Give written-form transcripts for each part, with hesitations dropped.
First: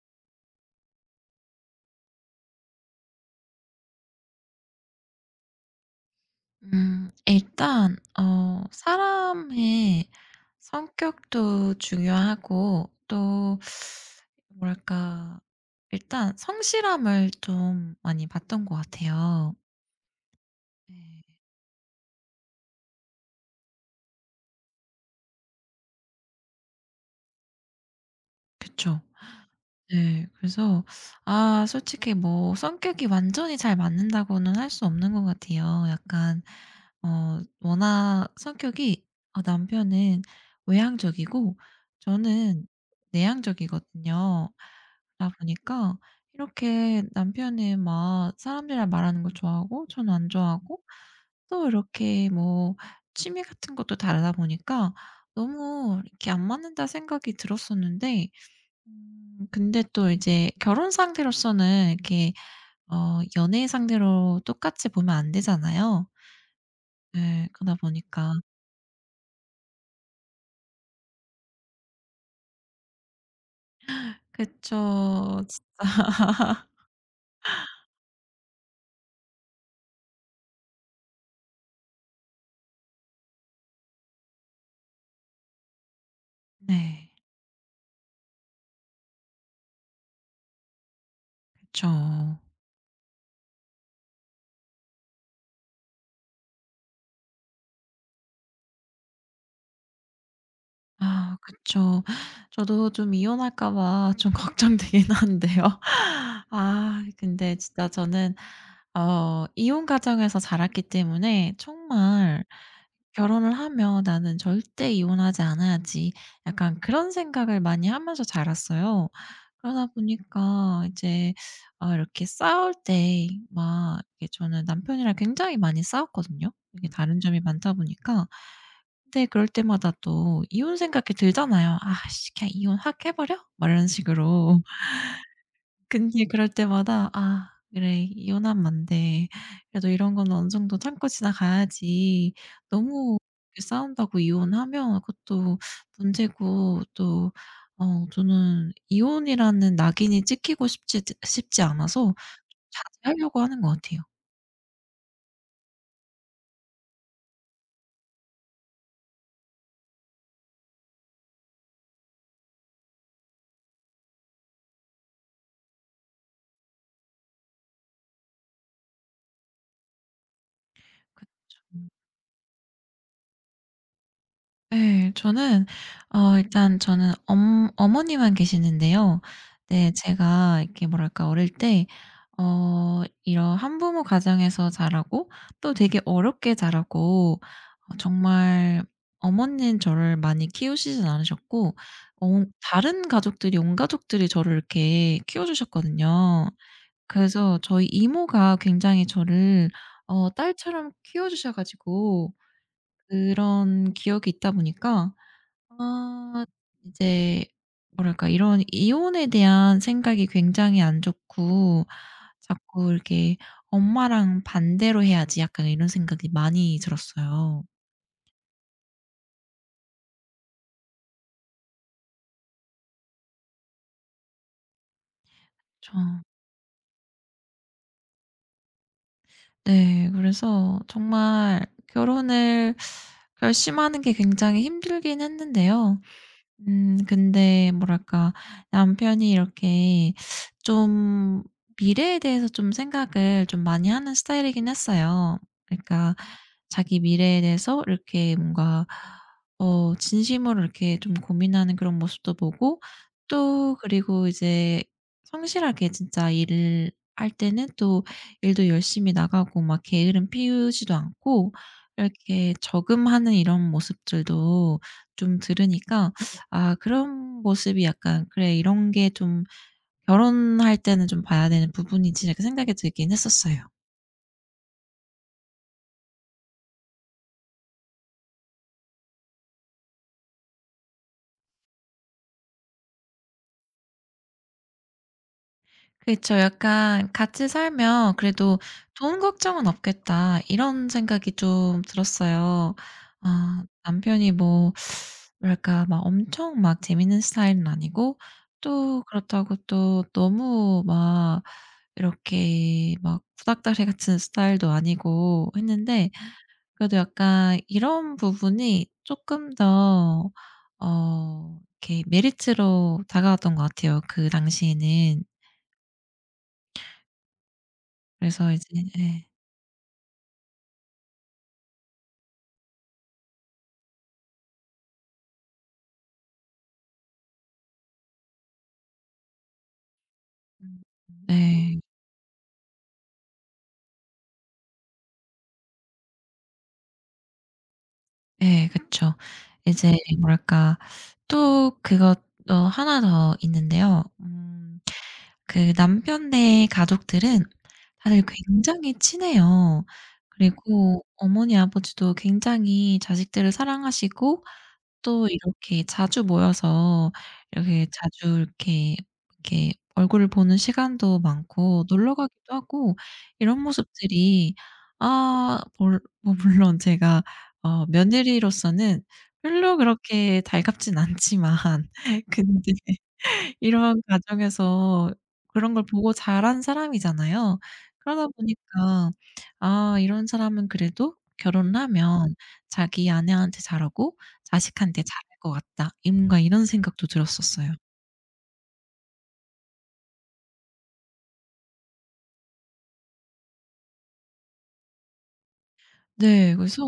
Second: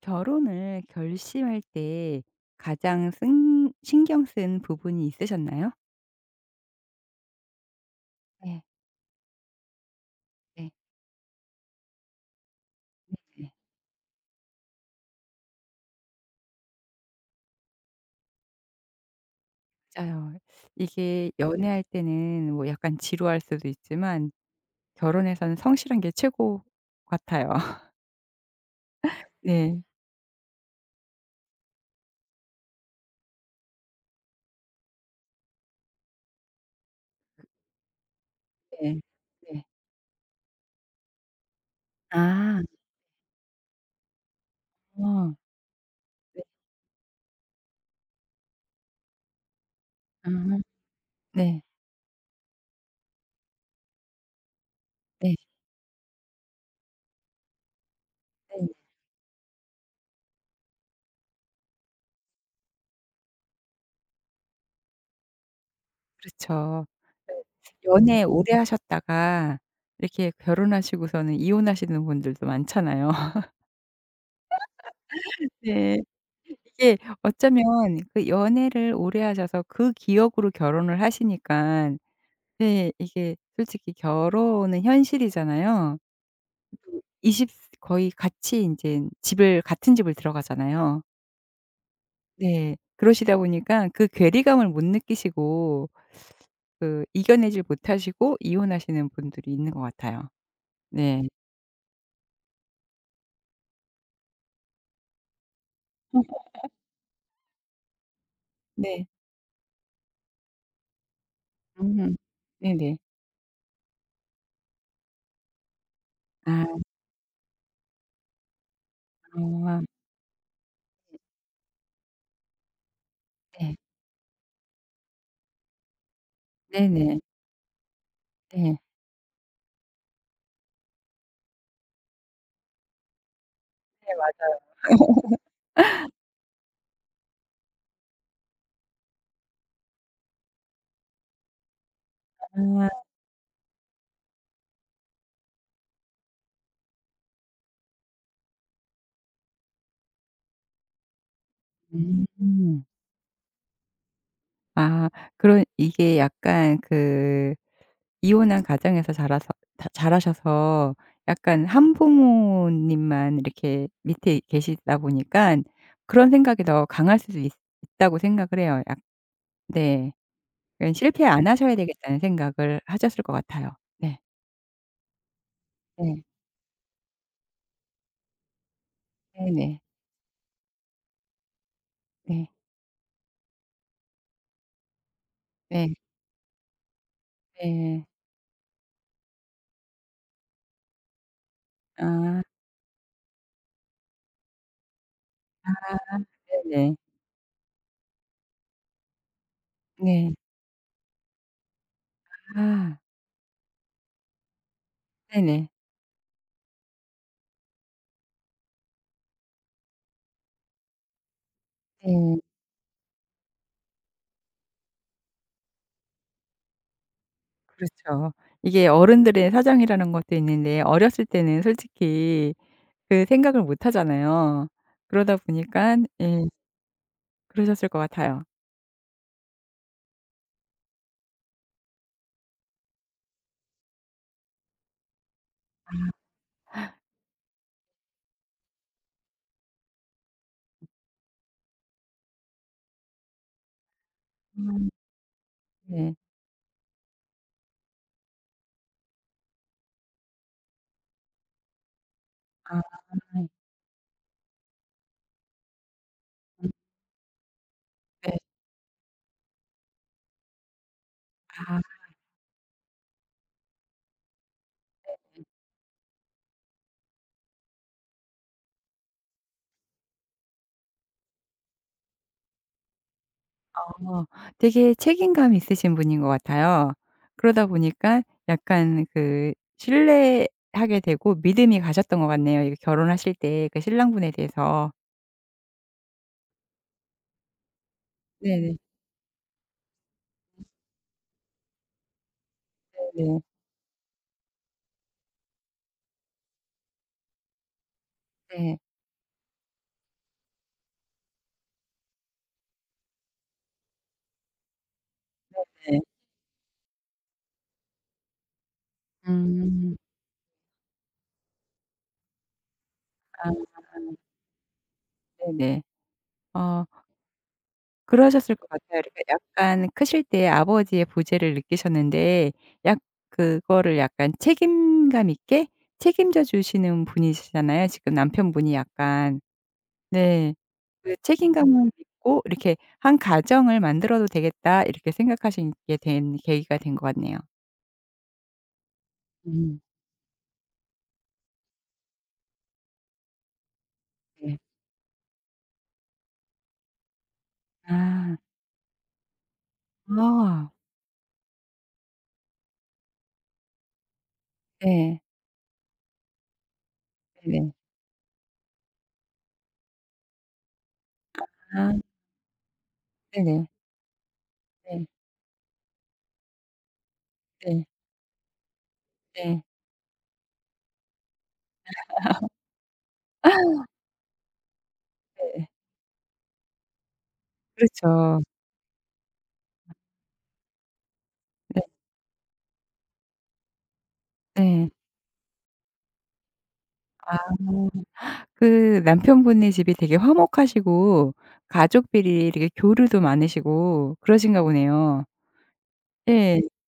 결혼을 결심할 때 가장 쓴 신경 쓴 부분이 있으셨나요? 일단 네. 사람의 네. 성격도 중요하고 네, 또 뭐랄까 일단 성실함을 좀 많이 봤던 것 같아요. 맞아요. 네. 이게 연애할 때는 뭐 약간 지루할 수도 있지만 결혼해서는 성실한 게 최고 같아요. 그쵸. 네. 네. 그래서 아 솔직히 뭐 성격이 완전히 잘 맞는다고는 할 수 없는 것 같아요. 약간 워낙 네. 성격이 네. 남편은 외향적이고 아. 저는 내향적이거든요. 어. 그러다 보니까 네. 이렇게 남편은 막 사람들이랑 말하는 걸 좋아하고 저는 안 아. 좋아하고 네. 또 이렇게 뭐 취미 같은 것도 다르다 보니까 네. 너무 이렇게 안 맞는다 생각이 들었었는데 네네. 근데 또 이제 결혼 상대로서는 이렇게 연애 상대로 똑같이 보면 안 되잖아요. 그렇죠. 네, 그러다 연애 보니까 오래 하셨다가 이렇게 결혼하시고서는 이혼하시는 분들도 많잖아요. 그쵸. 지 네. 이게 어쩌면 그 연애를 오래 하셔서 그 기억으로 결혼을 하시니까 네, 이게 솔직히 결혼은 현실이잖아요. 네. 이십 거의 같이 인제 집을 같은 집을 들어가잖아요. 그쵸. 네. 그러시다 보니까 그 괴리감을 못 느끼시고 그 이겨내질 못하시고 이혼하시는 분들이 있는 것 같아요. 네. 아 그쵸. 저도 좀 이혼할까 봐 좀 걱정되긴 한데요. 아 근데 진짜 저는 네. 이혼 가정에서 자랐기 때문에 음. 정말 네네. '결혼을 하면 나는 절대 이혼하지 않아야지.' 약간 아. 그런 생각을 많이 하면서 자랐어요. 그러다 보니까 이제 아 이렇게 싸울 때 네. 막 이게 저는 남편이랑 굉장히 많이 싸웠거든요, 이게 네네. 다른 점이 많다 보니까. 네. 근데 그럴 때마다 또 이혼 생각이 들잖아요. '아씨 그냥 이혼 확 해 버려?' 막 이런 네, 식으로. 맞아요. 근데 그럴 때마다 '아 그래. 이혼하면 안 돼. 그래도 이런 거는 어느 정도 참고 지나가야지.' 아. 너무 이렇게 싸운다고 이혼하면 그것도 문제고 또 저는 이혼이라는 낙인이 찍히고 싶지 않아서 음. 자제하려고 하는 것 같아요. 아, 그런 이게 약간 그 이혼한 가정에서 자라서 다 자라셔서 약간 한부모님만 이렇게 밑에 계시다 보니까 그런 생각이 더 강할 수도 있다고 생각을 해요. 약 네. 그 실패 그쵸. 안 하셔야 되겠다는 생각을 하셨을 것 같아요. 네. 네, 저는 네. 일단 저는 엄 어머니만 계시는데요. 네네. 네 제가 이렇게 뭐랄까 어릴 때 네. 이런 한부모 가정에서 자라고 또 네. 되게 어렵게 자라고 네. 정말 어머니는 저를 많이 키우시진 않으셨고 아, 어 다른 가족들이 온 가족들이 저를 이렇게 키워 주셨거든요. 네네. 그래서 저희 이모가 굉장히 저를 네. 딸처럼 키워 주셔 가지고 아. 그런 기억이 있다 보니까 네네. 아 이제 뭐랄까 이런 이혼에 대한 생각이 굉장히 안 좋고 네. 자꾸 이렇게 '엄마랑 반대로 해야지.' 약간 이런 생각이 많이 들었어요. 그렇죠. 이게 어른들의 사정이라는 것도 있는데 어렸을 때는 솔직히 그 생각을 못 하잖아요. 그러다 보니 저, 까 예, 그러셨을 것 같아요. 네. 그래서 정말 결혼을 결심하는 게 굉장히 힘들긴 했는데요. 근데 뭐랄까 남편이 이렇게 좀 미래에 대해서 좀 생각을 좀 많이 하는 스타일이긴 음. 했어요. 네. 그러니까 자기 미래에 대해서 이렇게 뭔가 진심으로 이렇게 좀 고민하는 그런 모습도 보고 아. 또 그리고 이제 성실하게 진짜 음. 일을 할 때는 또 네. 일도 열심히 나가고 막 게으름 피우지도 않고 아 이렇게 저금하는 이런 모습들도 좀 들으니까 아 그런 모습이 약간 '그래 이런 게 좀 결혼할 때는 좀 봐야 되는 부분이지.' 이렇게 생각이 들긴 했었어요. 어 되게 책임감이 있으신 분인 것 같아요. 그러다 보니까 약간 그 신뢰하게 되고 믿음이 가셨던 것 같네요. 이게 결혼하실 때 그 신랑분에 대해서. 그렇죠 약간 '같이 살면 그래도 네네네네. 돈 걱정은 없겠다.' 이런 생각이 좀 들었어요. 아 남편이 뭐 뭐랄까 막 엄청 막 재밌는 스타일은 아니고 네. 또 그렇다고 또 너무 막 이렇게 막 구닥다리 같은 스타일도 아니고 네. 했는데 그래도 약간 이런 부분이 쪼끔 음. 더 이렇게 메리트로 다가왔던 것 아, 같아요 그 당시에는. 네네. 어, 그래서 그러셨을 이제 것 같아요. 이렇게 예. 약간 크실 때 아버지의 부재를 느끼셨는데 약 그거를 약간 책임감 있게 책임져 주시는 분이시잖아요. 지금 남편분이 약간 네. 음. 그 네. 책임감을 믿고 이렇게 '한 가정을 만들어도 되겠다.' 이렇게 생각하시게 된 계기가 된 것 같네요. 예 그쵸. 음, 이제 뭐랄까 또 그것 어 하나 더 있는데요. 네. 그 남편네 가족들은 다들 아. 굉장히 친해요. 아. 그리고 어머니 아버지도 굉장히 자식들을 사랑하시고 네. 또 이렇게 자주 모여서 네네. 이렇게 자주 이렇게 이렇게 얼굴을 보는 시간도 많고 아, 놀러 가기도 하고 이런 네네. 모습들이 네. 아 몰 뭐 물론 제가 네. 며느리로서는 네. 별로 그렇게 달갑진 않지만 근데 이런 과정에서 네. 그런 걸 보고 자란 사람이잖아요. 그러다 그렇죠. 보니까 '아 이런 사람은 그래도 결혼을 네. 하면 자기 아내한테 잘하고 네. 자식한테 잘할 것 같다.' 이 뭔가 이런 생각도 아. 들었었어요. 그 남편분의 집이 되게 화목하시고 가족끼리 되게 교류도 많으시고 그러신가 보네요. 네. 네. 그래서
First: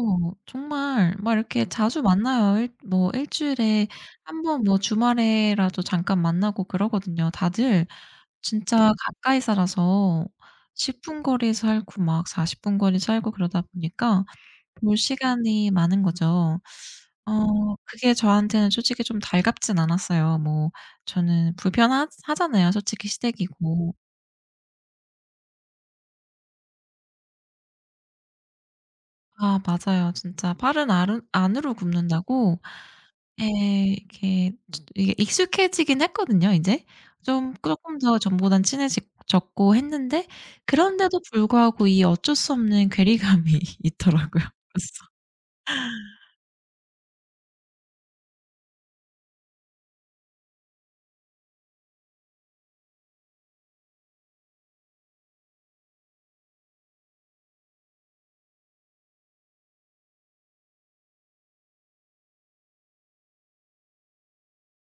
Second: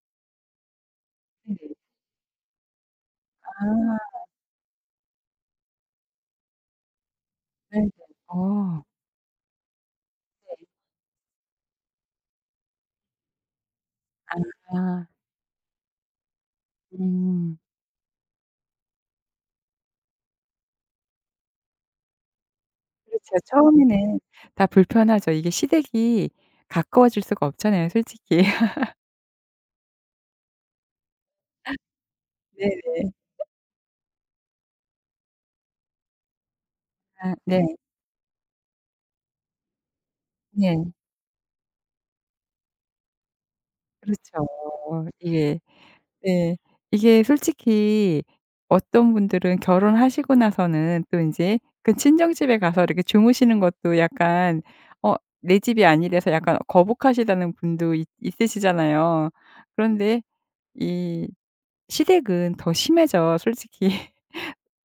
정말 막 네네. 이렇게 자주 만나요. 일 아, 주일에 한번 뭐 주말에라도 잠깐 만나고 그러거든요. 다들 네네. 어. 진짜 가까이 살아서 네. 10분 거리에 살고 막 40분 거리에 살고 그러다 보니까 볼 아, 시간이 많은 거죠. 음. 어 그게 저한테는 솔직히 좀 달갑진 않았어요. 뭐 저는 불편하 하잖아요 솔직히 그렇죠. 시댁이고. 처음에는 다 불편하죠. 이게 시댁이 가까워질 수가 없잖아요, 솔직히. 아 맞아요. 진짜 팔은 안으로 굽는다고 네네. 에 이렇게 이게 익숙해지긴 했거든요 이제 아, 좀 네. 조금 더 전보단 친해 졌고 했는데 네. 그런데도 불구하고 이 어쩔 수 없는 괴리감이 있더라고요. 그렇죠. 그래서 이게 네. 이게 솔직히 어떤 분들은 결혼하시고 나서는 또 인제 그 친정집에 가서 이렇게 주무시는 것도 약간 어 내 집이 아니래서 약간 거북하시다는 분도 있 있으시잖아요. 그런데 이 시댁은 더 심해져, 솔직히.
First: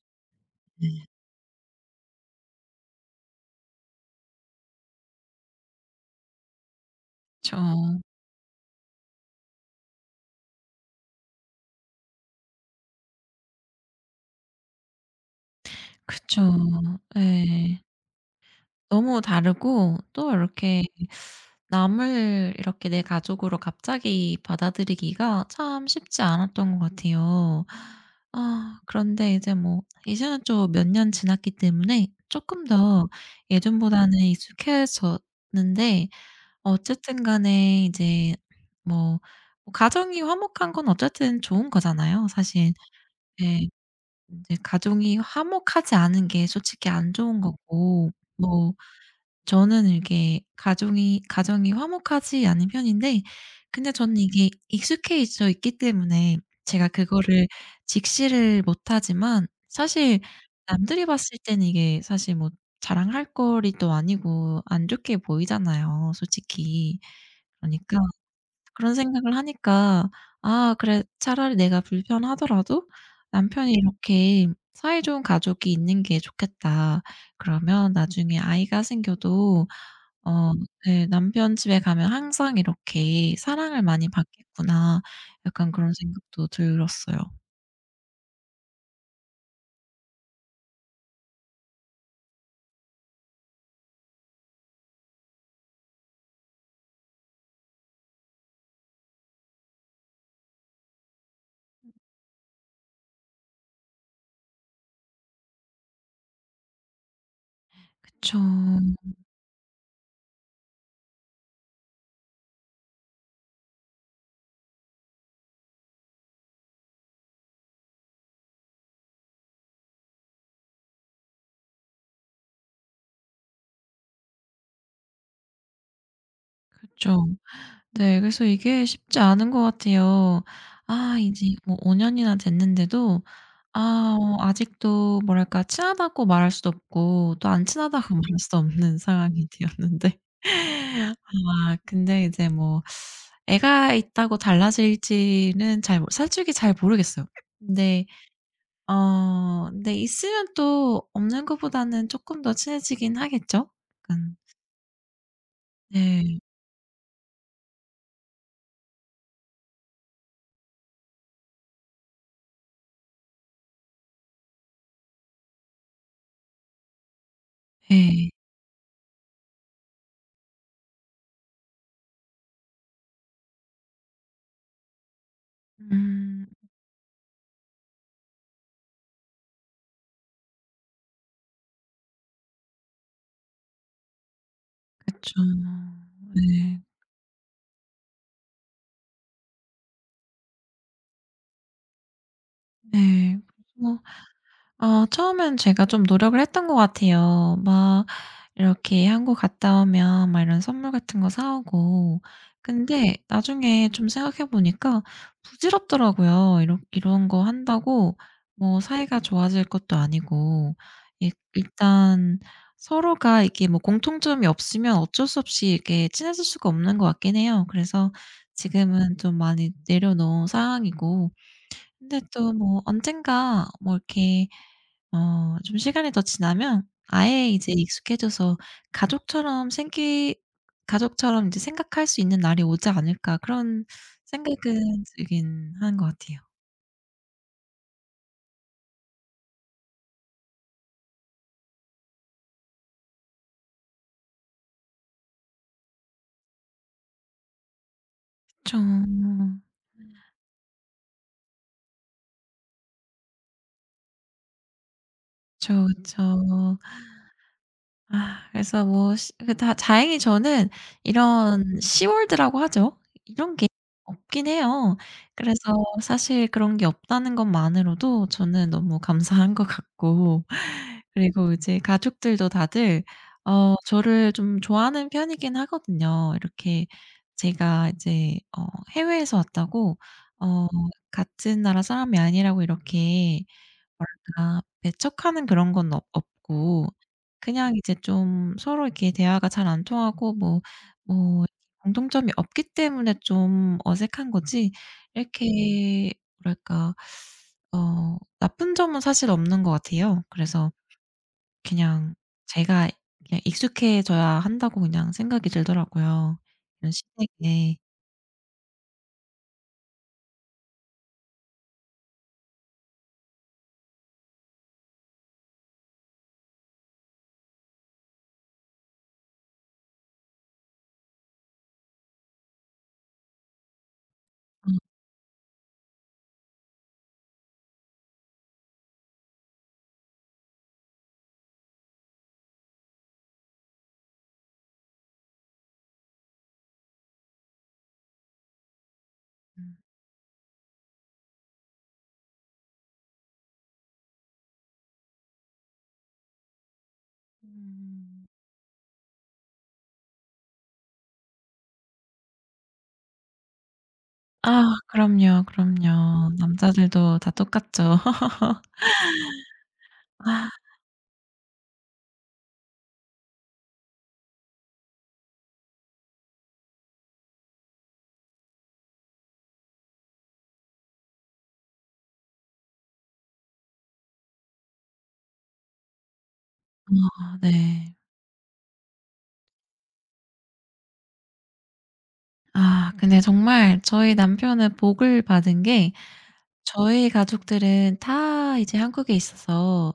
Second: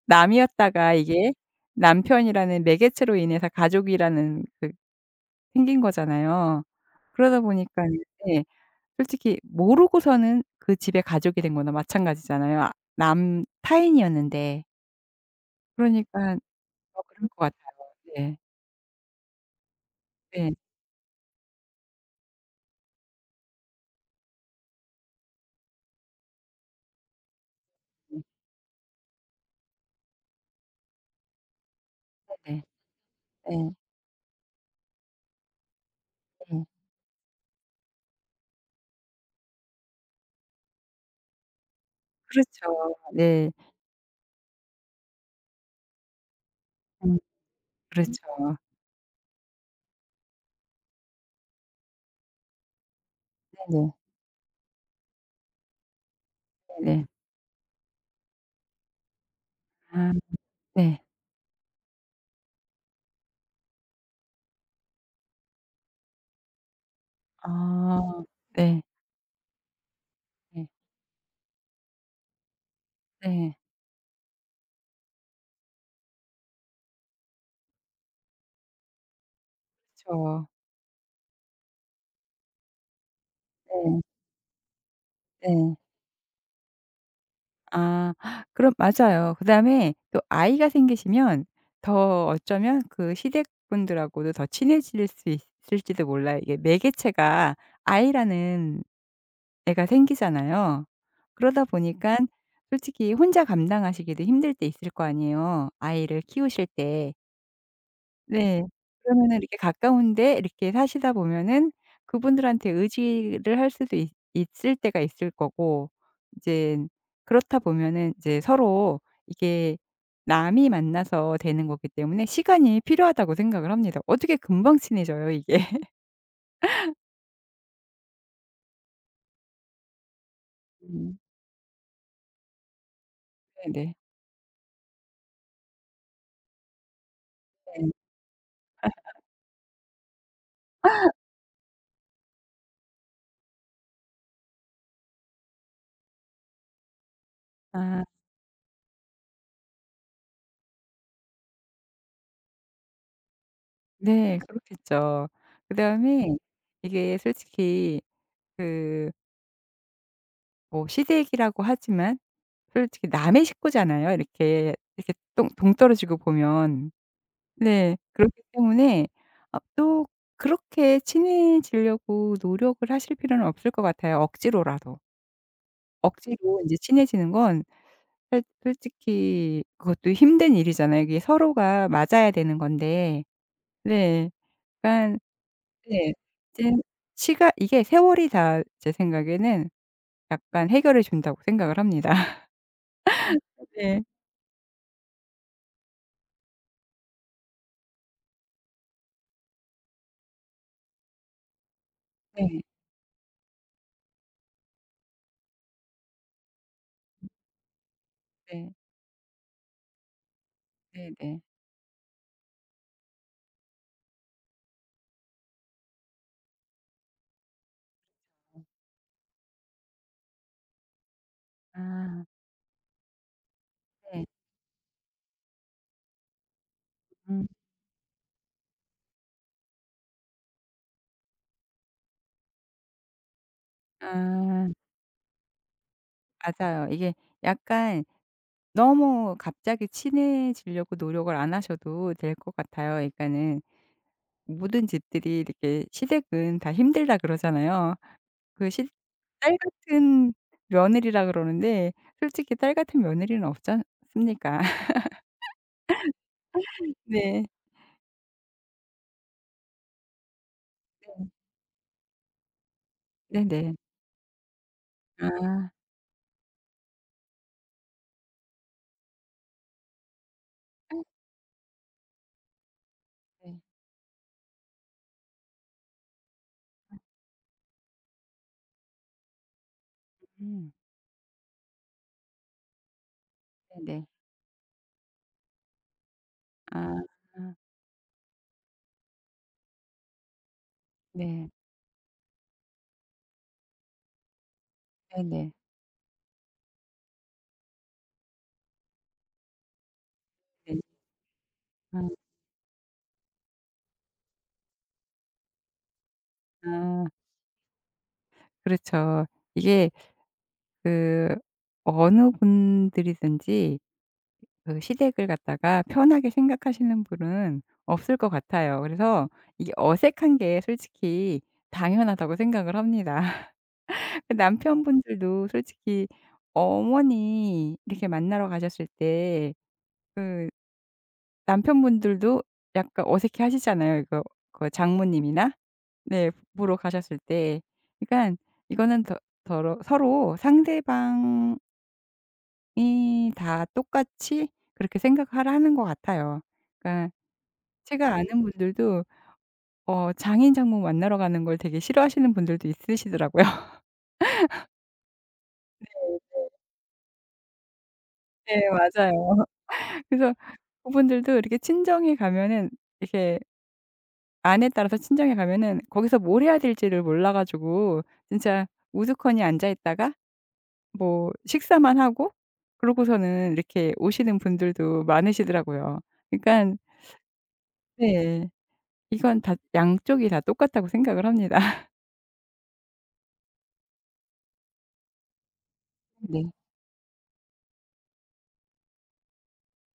남이었다가 네. 이게 남편이라는 매개체로 인해서 가족이라는 그 생긴 거잖아요. 그러다 그쵸. 보니까는 예. 솔직히 모르고서는 그 집의 가족이 된 거나 마찬가지잖아요. 아, 남 타인이었는데. 그러니깐 그쵸. 더 그럴 것 같아요. 예. 네. 너무 다르고 또 네. 이렇게 남을 이렇게 내 가족으로 갑자기 받아들이기가 참 쉽지 않았던 것 같아요. 음, 아 그런데 이제 뭐 이제는 좀 몇 년 지났기 때문에 네네. 조금 더 네. 예전보다는 익숙해졌는데 네. 어쨌든 간에 이제 뭐 가정이 화목한 건 어쨌든 좋은 거잖아요 사실. 그렇죠. 네. 예. 제 가정이 화목하지 않은 게 솔직히 안 음, 좋은 거고 그렇죠. 뭐 저는 이게 가정이 화목하지 않은 편인데 근데 네네. 저는 이게 익숙해져 있기 때문에 제가 네네. 그거를 직시를 못하지만 아, 사실 네. 남들이 봤을 때는 이게 사실 뭐 자랑할 거리도 아니고 안 좋게 보이잖아요, 솔직히. 그러니까 아, 네. 그런 생각을 하니까 네. '아 그래 차라리 내가 불편하더라도 네. 남편이 이렇게 사이 좋은 가족이 있는 게 좋겠다. 그러면 나중에 아이가 생겨도 그쵸. 어 네. 남편 집에 가면 항상 이렇게 사랑을 네. 많이 받겠구나.' 약간 네. 그런 생각도 들었어요. 아, 그럼 맞아요. 그다음에 또 아이가 생기시면 더 어쩌면 그 시댁 분들하고도 더 친해질 수 있을지도 몰라요. 이게 매개체가 아이라는 애가 생기잖아요. 그러다 보니까 솔직히 혼자 감당하시기도 힘들 때 있을 거 아니에요, 아이를 키우실 때. 그쵸. 네. 그러면은 이렇게 가까운데 이렇게 사시다 보면은 그분들한테 의지를 할 수도 있 있을 때가 있을 거고 이제 그렇다 보면은 이제 서로 이게 남이 만나서 되는 거기 때문에 시간이 필요하다고 생각을 합니다. 어떻게 금방 친해져요 이게. 그쵸. 네. 그래서 이게 쉽지 않은 것 같아요. 아 음. 이제 뭐 5 년이나 됐는데도 네네. 아 아직도 뭐랄까 친하다고 말할 수도 없고 또 안 네. 친하다고 말할 수 없는 상황이 되었는데 아 근데 이제 뭐 애가 있다고 달라질지는 잘 모 솔직히 잘 모르겠어요. 아, 근데 근데 있으면 또 없는 것보다는 조금 더 친해지긴 하겠죠? 약간 네. 그렇겠죠. 그다음에 네. 이게 솔직히 그 뭐 시댁이라고 하지만 솔직히 남의 식구잖아요. 이렇게 이렇게 동 동떨어지고 보면. 네. 네. 그렇기 때문에 아, 또 그렇게 친해지려고 노력을 하실 필요는 없을 것 같아요, 억지로라도. 음 억지로 인제 친해지는 건 솔 솔직히 그것도 힘든 일이잖아요. 이게 서로가 맞아야 되는 건데. 네. 그러니깐 그쵸. 네. 이제 네. 시간 이게 세월이 다 제 생각에는 약간 해결해 준다고 생각을 합니다. 네. 뭐. 네. 아 처음엔 제가 좀 노력을 했던 것 같아요. 막 이렇게 한국 갔다 오면 막 이런 선물 같은 거 사 오고. 네. 근데 나중에 좀 생각해 보니까 부질없더라고요. 이런 거 한다고 네. 뭐 사이가 좋아질 것도 아니고 일 네네. 일단 서로가 이게 뭐 공통점이 없으면 어쩔 수 없이 이렇게 친해질 수가 없는 것 같긴 해요. 그래서 지금은 좀 많이 내려놓은 상황이고 근데 아. 또 뭐 언젠가 뭐 네. 이렇게 좀 시간이 더 지나면 음. 아예 이제 익숙해져서 가족처럼 생기 가족처럼 이제 생각할 수 있는 날이 오지 않을까 그런 아, 생각은 들긴 하는 것 같아요. 맞아요. 이게 약간 너무 갑자기 친해지려고 노력을 안 하셔도 될 것 같아요. 그러니까는 모든 집들이 이렇게 "시댁은 다 힘들다." 그러잖아요. 그 시 딸 좀 같은 며느리라 그러는데 솔직히 딸 같은 며느리는 없지 않습니까? 그쵸, 그쵸. 네. 아 그래서 뭐 시 그 다 다행히 저는 네. 이런 시월드라고 하죠. 이런 게 네네. 없긴 해요. 그래서 아. 사실 그런 게 없다는 것만으로도 저는 너무 감사한 것 같고 그리고 이제 가족들도 다들 네. 저를 좀 좋아하는 편이긴 하거든요. 이렇게 제가 이제 해외에서 왔다고 어 음. 같은 나라 사람이 아니라고 이렇게 네네. 뭐랄까 배척하는 그런 건 없 없고 아. 그냥 이제 좀 서로 이렇게 대화가 잘 안 통하고 뭐 뭐 네. 공통점이 없기 때문에 좀 어색한 거지 네네. 이렇게 뭐랄까 나쁜 점은 사실 없는 것 같아요. 그래서 네. 아. 그냥 제가 그냥 익숙해져야 한다고 그냥 생각이 들더라고요, 이런 아. 시댁에. 그렇죠. 이게 그 어느 분들이든지 그 시댁을 갖다가 편하게 생각하시는 분은 없을 것 같아요. 그래서 이게 어색한 게 솔직히 당연하다고 생각을 합니다. 그 음. 남편분들도 솔직히 어머니 이렇게 만나러 가셨을 때 그 남편분들도 약간 어색해 하시잖아요. 이거 그 장모님이나 네 보러 가셨을 때. 그러니까 이거는 더 더러 서로 상대방 이 다 똑같이 그렇게 생각하라는 것 같아요. 그러니까 제가 네. 음. 아는 분들도 어 장인 장모 만나러 가는 걸 되게 싫어하시는 분들도 있으시더라고요. 아 그럼요, 그럼요. 남자들도 다 똑같죠. 네, 맞아요. 그래서 아 그분들도 이렇게 친정에 가면은 이렇게 안에 따라서 친정에 가면은 거기서 뭘 해야 될지를 몰라 가지고 진짜 우두커니 앉아 있다가 뭐 식사만 하고 그러고서는 이렇게 오시는 분들도 많으시더라고요. 그러니깐 네. 네. 이건 다 양쪽이 다 똑같다고 생각을 합니다. 아 근데 정말 저희 남편은 복을 받은 게 네. 저희 가족들은 다 이제 한국에 있어서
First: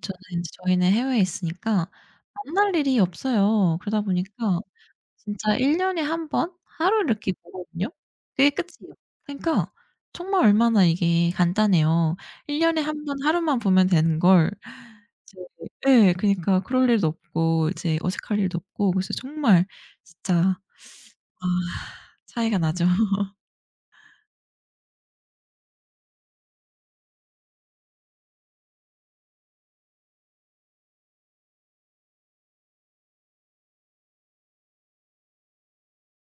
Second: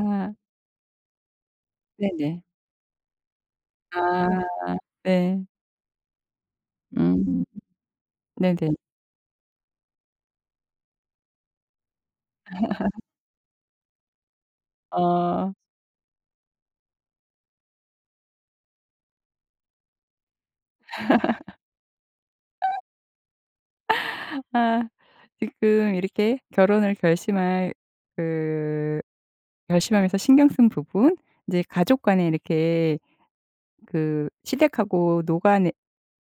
저는 인제 저희는 해외에 있으니까 네네. 만날 일이 없어요. 그러다 보니까 아, 네. 진짜 1 년에 한 번 하루 이렇게 음, 보거든요. 그게 네네. 끝이에요. 그러니까 정말 얼마나 이게 간단해요. 1 년에 한 번 하루만 보면 되는 걸 이제 어 예 그니까 그럴 일도 없고 이제 어색할 일도 없고 그래서 정말 진짜 아 차이가 나죠. 아 지금 이렇게 결혼을 결심할 그 결심하면서 신경 쓴 부분 인제 가족 간에 이렇게 그 시댁하고 노간에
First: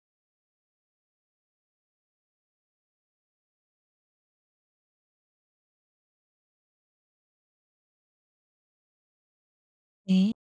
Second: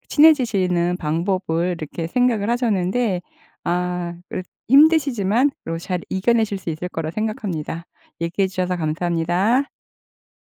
친해지시는 방법을 이렇게 생각을 하셨는데 아, 그래 힘드시지만 그래도 잘 이겨내실 수 있을 거라 생각합니다. 얘기해 주셔서 감사합니다. 네.